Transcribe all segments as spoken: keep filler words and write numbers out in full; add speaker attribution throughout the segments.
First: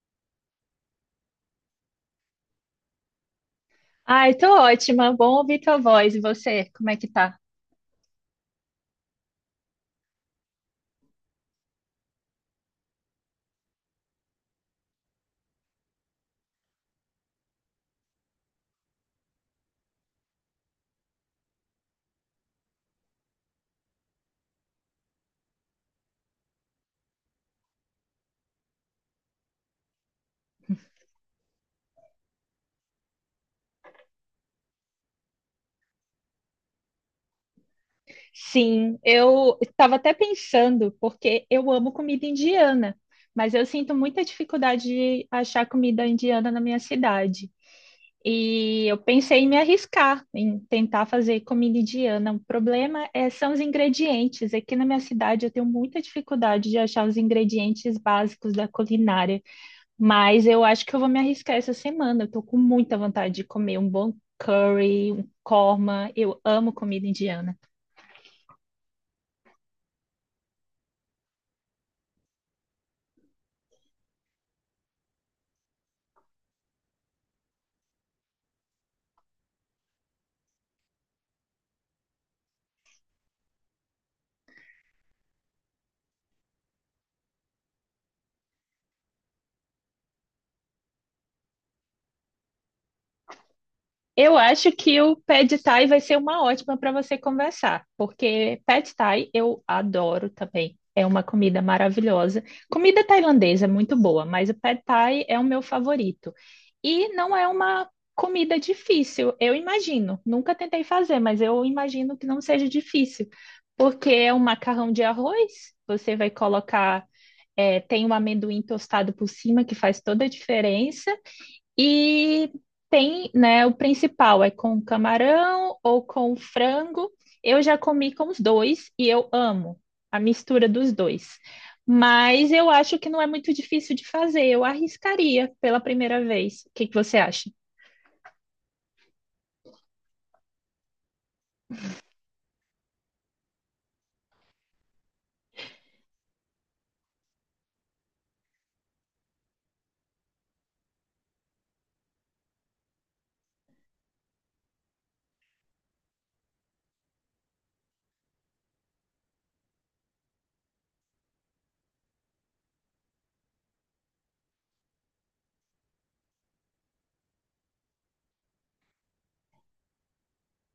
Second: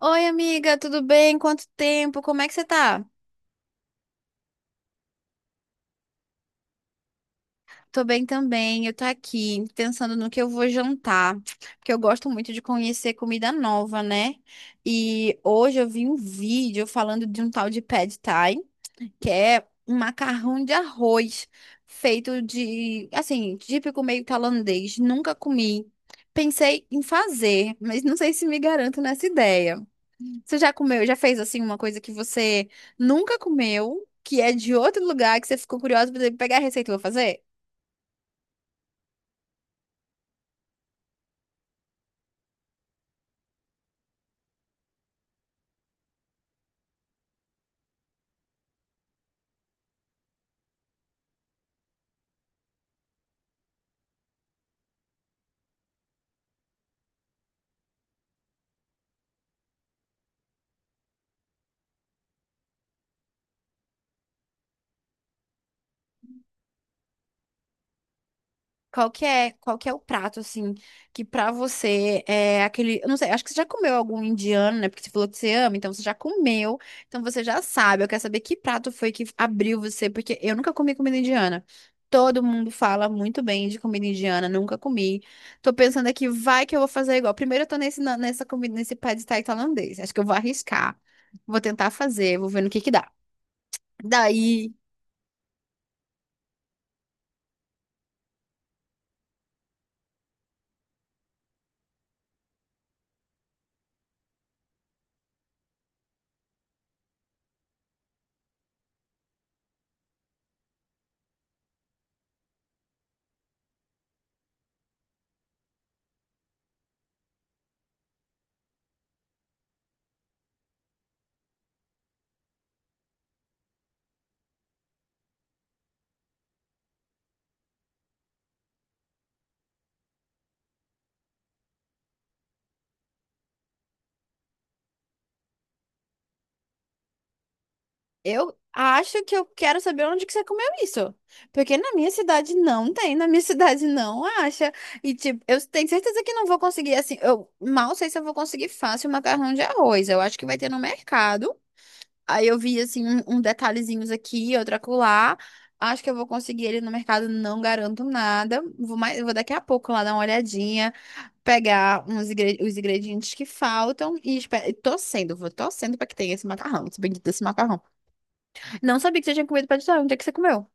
Speaker 1: Oi, amiga, tudo bem? Quanto tempo? Como é que você tá?
Speaker 2: Ai, tô ótima. Bom ouvir tua voz. E você, como é que tá?
Speaker 1: Tô bem também. Eu tô aqui pensando no que eu vou jantar, porque eu gosto muito de conhecer comida nova, né? E hoje eu vi um vídeo falando de um tal de pad thai, que é um macarrão de arroz feito de, assim, típico meio tailandês. Nunca comi. Pensei em fazer, mas não sei se me garanto nessa ideia. Você já comeu, já fez assim uma coisa que você nunca comeu, que é de outro lugar, que você ficou curiosa pra pegar a receita e vou fazer?
Speaker 2: Sim, eu estava até pensando, porque eu amo comida indiana, mas eu sinto muita dificuldade de achar comida indiana na minha cidade. E eu pensei em me arriscar, em tentar fazer comida indiana. O problema é, são os ingredientes. Aqui na minha cidade eu tenho muita dificuldade de achar os ingredientes básicos da culinária. Mas eu acho que eu vou me arriscar essa semana. Eu tô com muita vontade de comer um bom curry, um korma. Eu amo comida indiana.
Speaker 1: Qual que é, qual que é o prato, assim, que pra você é aquele. Eu não sei, acho que você já comeu algum indiano, né? Porque você falou que você ama, então você já comeu, então você já sabe. Eu quero saber que prato foi que abriu você, porque eu nunca comi comida indiana. Todo mundo fala muito bem de comida indiana, nunca comi. Tô pensando aqui, vai que eu vou fazer igual. Primeiro eu tô nesse, na- nessa comida, nesse pad thai tailandês. Acho que eu vou arriscar. Vou tentar fazer, vou ver no que que dá.
Speaker 2: Eu acho
Speaker 1: Daí.
Speaker 2: que o Pad Thai vai ser uma ótima para você conversar, porque Pad Thai eu adoro também. É uma comida maravilhosa. Comida tailandesa é muito boa, mas o Pad Thai é o meu favorito. E não é uma comida difícil, eu imagino. Nunca tentei fazer, mas eu imagino que não seja difícil, porque é um macarrão de arroz, você vai colocar, eh, tem um amendoim tostado por cima que faz toda a diferença. E tem, né, o principal é com camarão ou com frango. Eu já comi com os dois e eu amo a mistura dos dois. Mas eu acho que não é muito difícil de fazer. Eu arriscaria pela primeira vez. O que que você acha?
Speaker 1: Eu acho que eu quero saber onde que você comeu isso. Porque na minha cidade não tem, na minha cidade não acha. E tipo, eu tenho certeza que não vou conseguir assim. Eu mal sei se eu vou conseguir fácil macarrão de arroz. Eu acho que vai ter no mercado. Aí eu vi assim um, um detalhezinhos aqui, outro acolá. Acho que eu vou conseguir ele no mercado, não garanto nada. Vou mais, vou daqui a pouco lá dar uma olhadinha, pegar uns ingre- os ingredientes que faltam e espe- e torcendo, vou torcendo para que tenha esse macarrão, esse bendito desse macarrão. Não sabia que você tinha comido pastel. Onde é que você comeu?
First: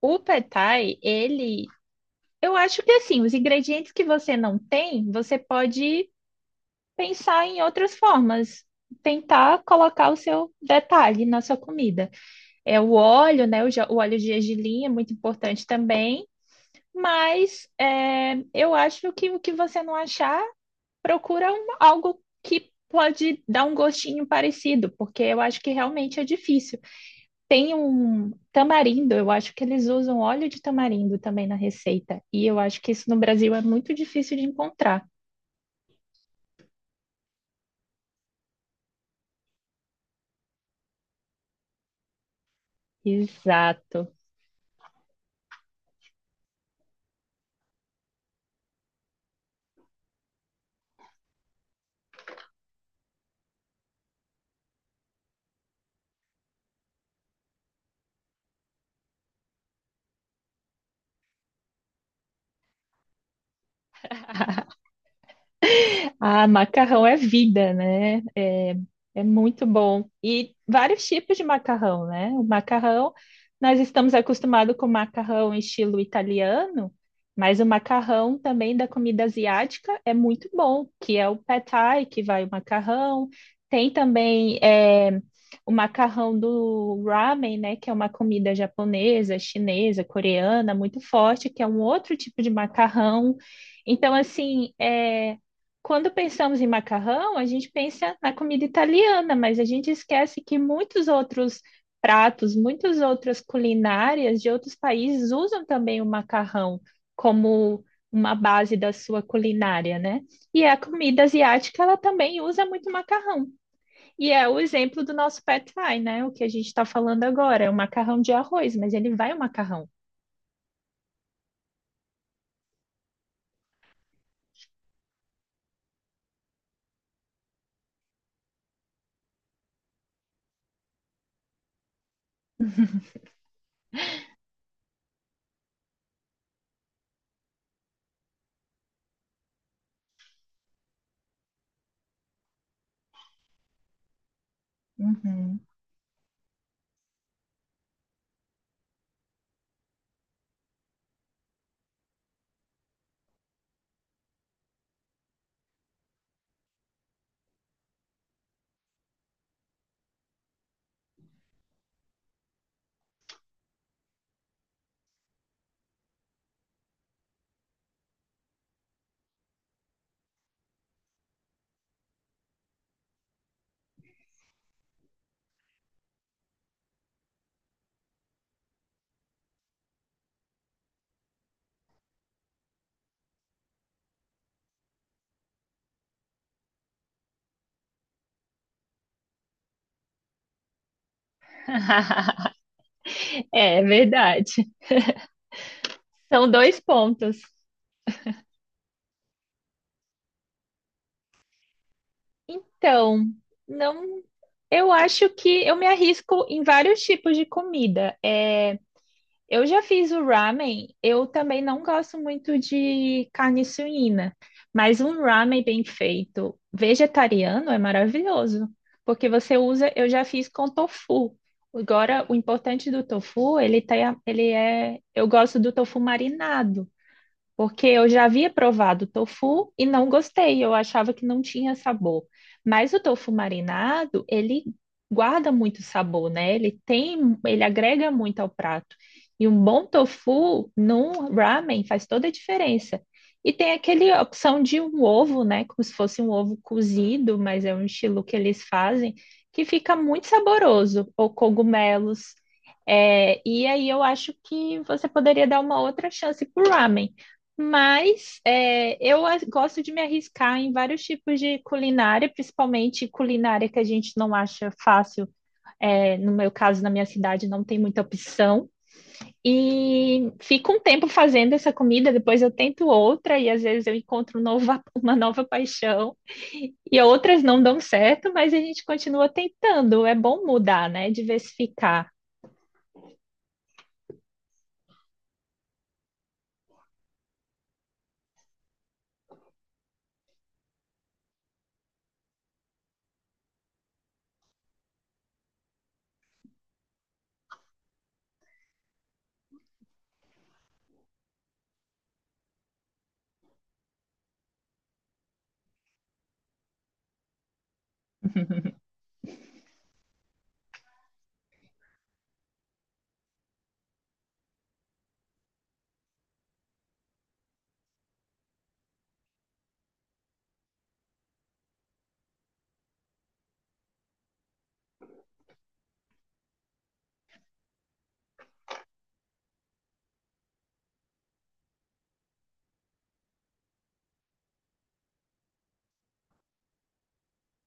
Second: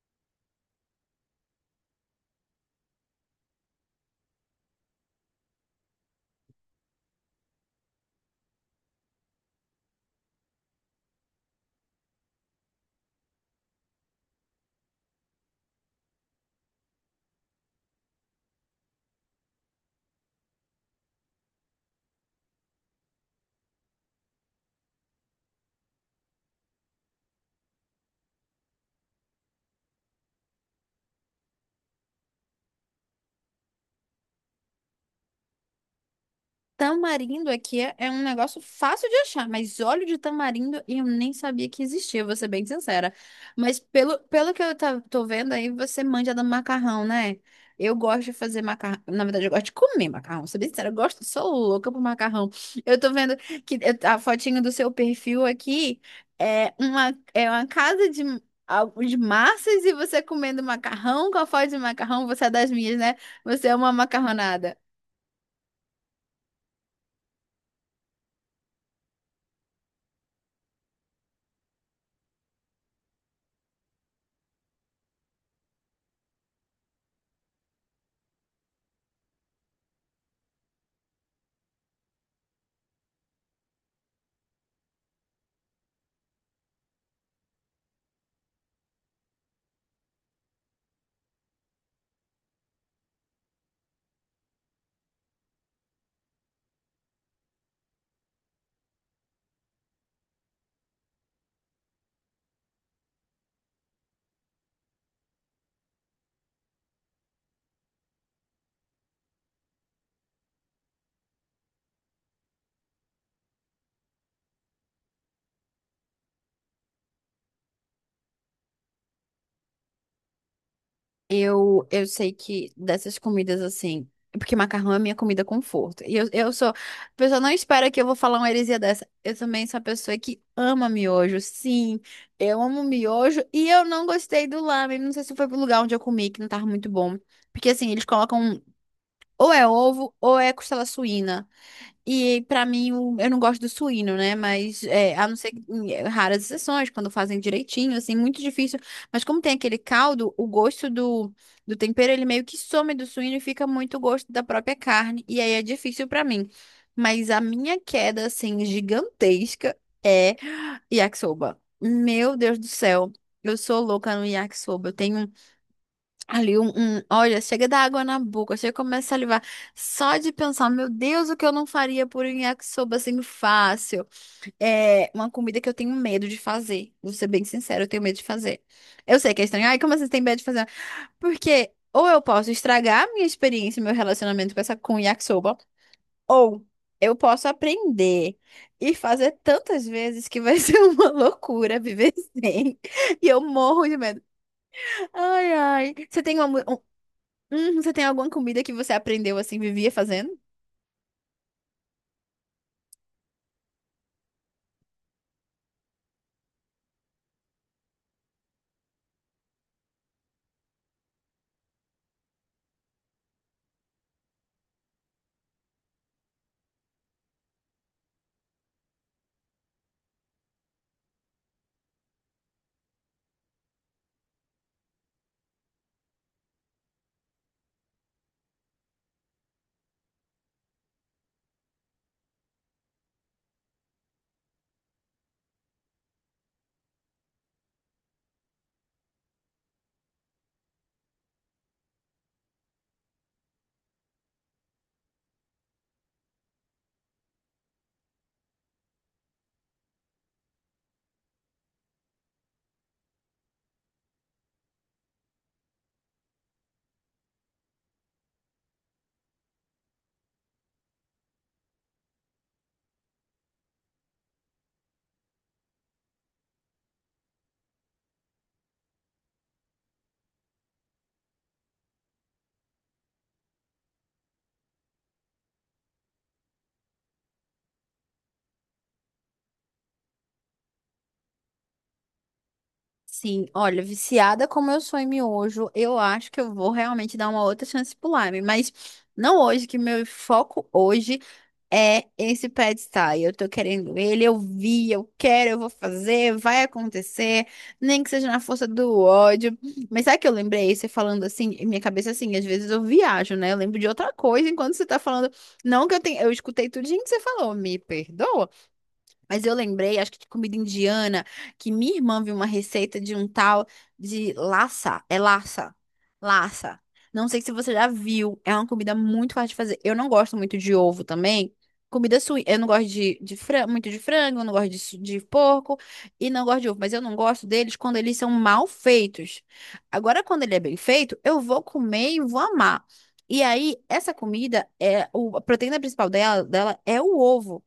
Speaker 2: O pad thai, ele, eu acho que assim, os ingredientes que você não tem, você pode pensar em outras formas, tentar colocar o seu detalhe na sua comida. É o óleo, né? O, ja- o óleo de gergelim é muito importante também, mas é, eu acho que o que você não achar, procura um- algo que pode dar um gostinho parecido, porque eu acho que realmente é difícil. Tem um tamarindo, eu acho que eles usam óleo de tamarindo também na receita, e eu acho que isso no Brasil é muito difícil de encontrar.
Speaker 1: Tamarindo aqui é é um negócio fácil de achar, mas óleo de tamarindo eu nem sabia que existia, vou ser bem sincera. Mas
Speaker 2: Exato.
Speaker 1: pelo, pelo que eu tá- tô vendo aí, você manja do macarrão, né? Eu gosto de fazer macarrão. Na verdade, eu gosto de comer macarrão. Ser bem sincera, eu gosto, sou louca por macarrão. Eu tô vendo que eu- a fotinho do seu perfil aqui é uma, é uma casa de, algo de massas e você comendo macarrão com a foto de macarrão, você é das minhas, né? Você é uma macarronada.
Speaker 2: Ah, macarrão é vida, né? É, é muito bom. E vários tipos de macarrão, né? O macarrão, nós estamos acostumados com macarrão em estilo italiano, mas o macarrão também da comida asiática é muito bom, que é o pad thai, que vai o macarrão. Tem também eh, o macarrão do ramen, né? Que é uma comida japonesa, chinesa, coreana, muito forte, que é um outro tipo de macarrão. Então, assim, é quando pensamos em macarrão, a gente pensa na comida italiana, mas a gente esquece que muitos outros pratos, muitas outras culinárias de outros países usam também o macarrão como uma base da sua culinária, né? E a comida asiática, ela também usa muito macarrão. E é o exemplo do nosso pad thai, né? O que a gente está falando agora, é o macarrão de arroz, mas ele vai o macarrão.
Speaker 1: Eu, eu sei que dessas comidas assim. Porque macarrão é minha comida conforto. E eu, eu sou. A pessoa não espera que eu vou falar uma heresia dessa. Eu também sou a pessoa que ama miojo. Sim, eu amo miojo. E eu não gostei do lamen. Não sei se foi pro lugar onde eu comi, que não tava muito bom. Porque assim, eles colocam. Ou é ovo, ou é costela suína. E pra mim, o- eu não gosto do suíno, né? Mas é, a não ser
Speaker 2: Uhum.
Speaker 1: que- em é, raras exceções, quando fazem direitinho, assim, muito difícil. Mas como tem aquele caldo, o gosto do, do tempero, ele meio que some do suíno e fica muito o gosto da própria carne. E aí é difícil pra mim. Mas a minha queda, assim, gigantesca é yakisoba. Meu Deus do céu. Eu sou louca no yakisoba. Eu tenho Ali um, um- olha, chega da água na boca, chega e começa a salivar. Só de pensar, meu Deus, o que eu não faria por um yakisoba assim fácil. É uma comida que eu tenho medo de fazer. Vou ser bem sincera, eu tenho medo de fazer. Eu sei que é estranho. Ai, como vocês têm medo de fazer? Porque ou eu posso estragar a minha experiência, meu relacionamento com essa com o yakisoba, ou eu posso aprender e fazer tantas vezes que vai ser uma loucura viver sem. E eu
Speaker 2: É
Speaker 1: morro de medo.
Speaker 2: verdade.
Speaker 1: Ai, ai. Você tem
Speaker 2: São
Speaker 1: uma.
Speaker 2: dois pontos.
Speaker 1: Hum, você tem alguma comida que você aprendeu assim, vivia fazendo?
Speaker 2: Então, não, eu acho que eu me arrisco em vários tipos de comida. É, eu já fiz o ramen, eu também não gosto muito de carne suína, mas um ramen bem feito, vegetariano, é maravilhoso, porque você usa, eu já fiz com tofu. Agora, o importante do tofu, ele tem, a- ele é, eu gosto do tofu marinado. Porque eu já havia provado o tofu e não gostei, eu achava que não tinha sabor. Mas o tofu marinado, ele guarda muito sabor, né? Ele tem, ele agrega muito ao prato. E um bom tofu num ramen faz toda a diferença. E tem aquele opção de um ovo, né? Como se fosse um ovo cozido, mas é um estilo que eles fazem, que fica muito saboroso, ou cogumelos. É, e aí eu acho que você poderia dar uma outra chance pro ramen. Mas é, eu as- gosto de me arriscar em vários tipos de culinária, principalmente culinária que a gente não acha fácil. É, no meu caso, na minha cidade, não tem muita opção. E fico um tempo fazendo essa comida, depois eu tento outra, e às vezes eu encontro um nova- uma nova paixão. E outras não dão certo, mas a gente continua tentando. É bom mudar, né? Diversificar.
Speaker 1: Sim, olha, viciada como eu sou em miojo, eu acho que eu vou realmente dar uma outra chance pro Lime, mas não hoje, que meu foco hoje é esse pad thai. Eu tô querendo ele, eu vi, eu quero, eu vou fazer, vai acontecer, nem que seja na força do ódio. Mas sabe que eu lembrei, você falando assim, em minha cabeça assim, às vezes eu viajo, né? Eu lembro de outra coisa enquanto você tá falando. Não que eu tenha, eu escutei tudinho que você falou, me perdoa. Mas eu lembrei, acho que de comida indiana, que minha irmã viu uma receita de um tal de lassa. É lassa. Lassa. Não sei se você já viu. É uma comida muito fácil de fazer. Eu não gosto muito de ovo também. Comida sui. Eu não gosto de, de fran- muito de frango, eu não gosto de, su- de porco e não gosto de ovo. Mas eu não gosto deles quando eles são mal feitos. Agora, quando ele é bem feito, eu vou comer e vou amar. E aí, essa comida, é o, a proteína principal dela, dela é o ovo.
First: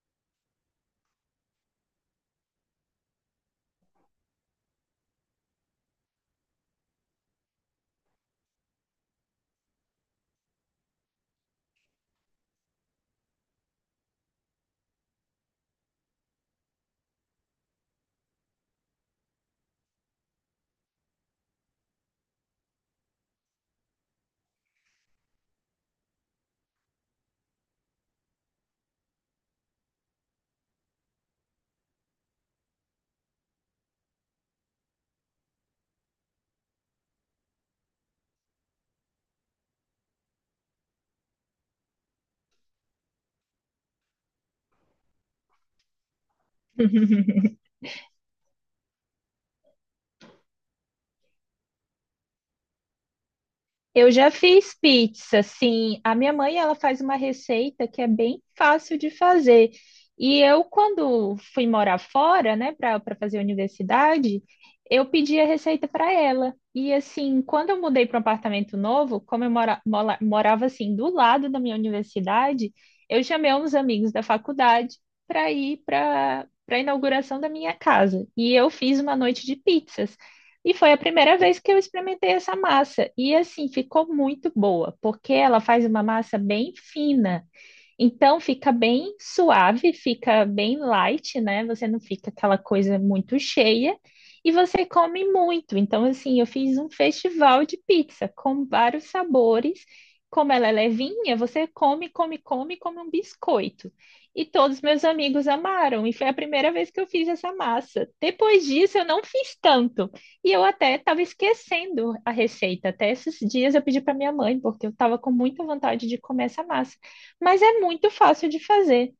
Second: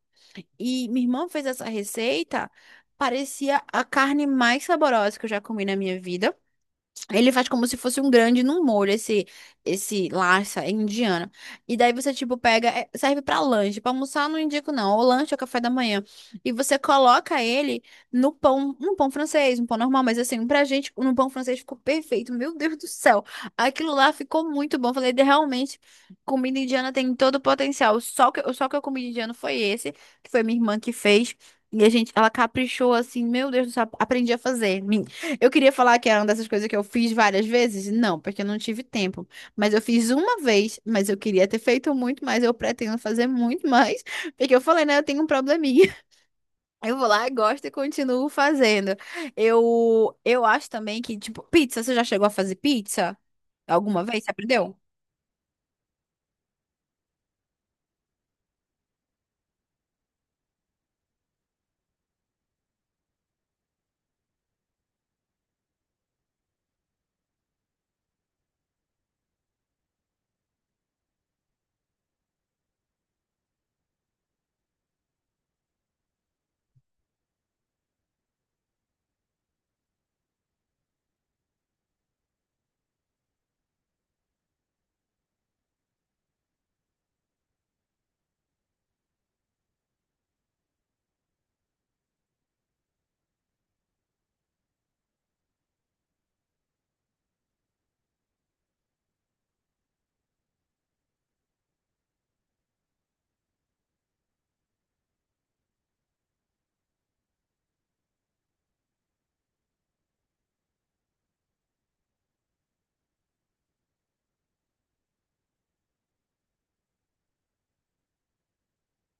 Speaker 1: E minha irmã fez essa receita, parecia a carne mais saborosa que eu já comi na minha vida. Ele faz como se fosse um grande num molho, esse, esse larsa indiana. E daí você, tipo, pega, é, serve pra lanche. Pra almoçar, eu não indico, não. Ou lanche ou café da manhã. E você coloca ele no pão, um pão francês, um pão normal. Mas assim, pra gente, no pão francês ficou perfeito. Meu Deus do céu. Aquilo lá ficou muito bom. Falei, "De- realmente, comida indiana tem todo o potencial. Só que, só que eu comi indiano foi esse, que foi minha irmã que fez. E a gente, ela caprichou assim, meu Deus do céu, aprendi a fazer. Eu queria falar que era uma dessas coisas que eu fiz várias vezes? Não, porque eu não tive tempo. Mas eu fiz uma vez, mas eu queria ter feito muito mais, eu pretendo fazer muito mais, porque eu falei, né, eu tenho um probleminha. Eu vou lá, gosto e continuo fazendo. Eu eu acho também que, tipo, pizza, você já chegou a fazer pizza? Alguma
Speaker 2: Eu
Speaker 1: vez?
Speaker 2: já
Speaker 1: Você aprendeu?
Speaker 2: fiz pizza, sim. A minha mãe, ela faz uma receita que é bem fácil de fazer. E eu, quando fui morar fora, né, para para fazer universidade, eu pedi a receita para ela. E assim, quando eu mudei para um apartamento novo, como eu mora, mola- morava assim do lado da minha universidade, eu chamei uns amigos da faculdade para ir para para a inauguração da minha casa. E eu fiz uma noite de pizzas. E foi a primeira vez que eu experimentei essa massa. E assim, ficou muito boa, porque ela faz uma massa bem fina. Então fica bem suave, fica bem light, né? Você não fica aquela coisa muito cheia e você come muito. Então, assim, eu fiz um festival de pizza com vários sabores. Como ela é levinha, você come, come, come, come um biscoito. E todos meus amigos amaram, e foi a primeira vez que eu fiz essa massa. Depois disso, eu não fiz tanto. E eu até estava esquecendo a receita. Até esses dias eu pedi para minha mãe, porque eu estava com muita vontade de comer essa massa. Mas é muito fácil de fazer.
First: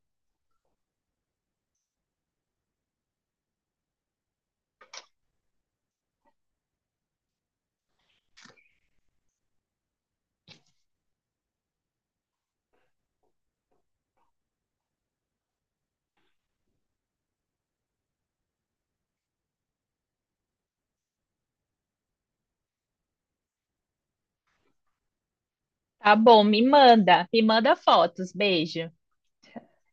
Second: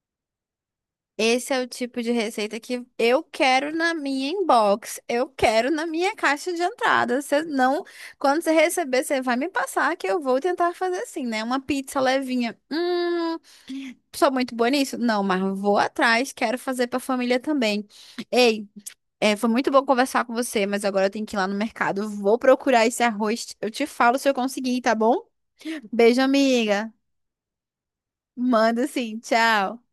Speaker 1: Esse é o tipo de receita que eu quero na minha inbox, eu quero na minha caixa de entrada. Você não, quando você receber, você vai me passar que eu vou tentar fazer assim, né? Uma pizza levinha. Hum, sou muito boa nisso? Não, mas vou atrás, quero fazer pra família também. Ei, é, foi muito bom conversar com você, mas agora eu tenho que ir lá no mercado. Vou procurar esse arroz. Eu te falo se eu conseguir, tá bom?
Speaker 2: Tá
Speaker 1: Beijo,
Speaker 2: bom, me
Speaker 1: amiga.
Speaker 2: manda. Me manda fotos.
Speaker 1: Manda
Speaker 2: Beijo.
Speaker 1: sim, tchau.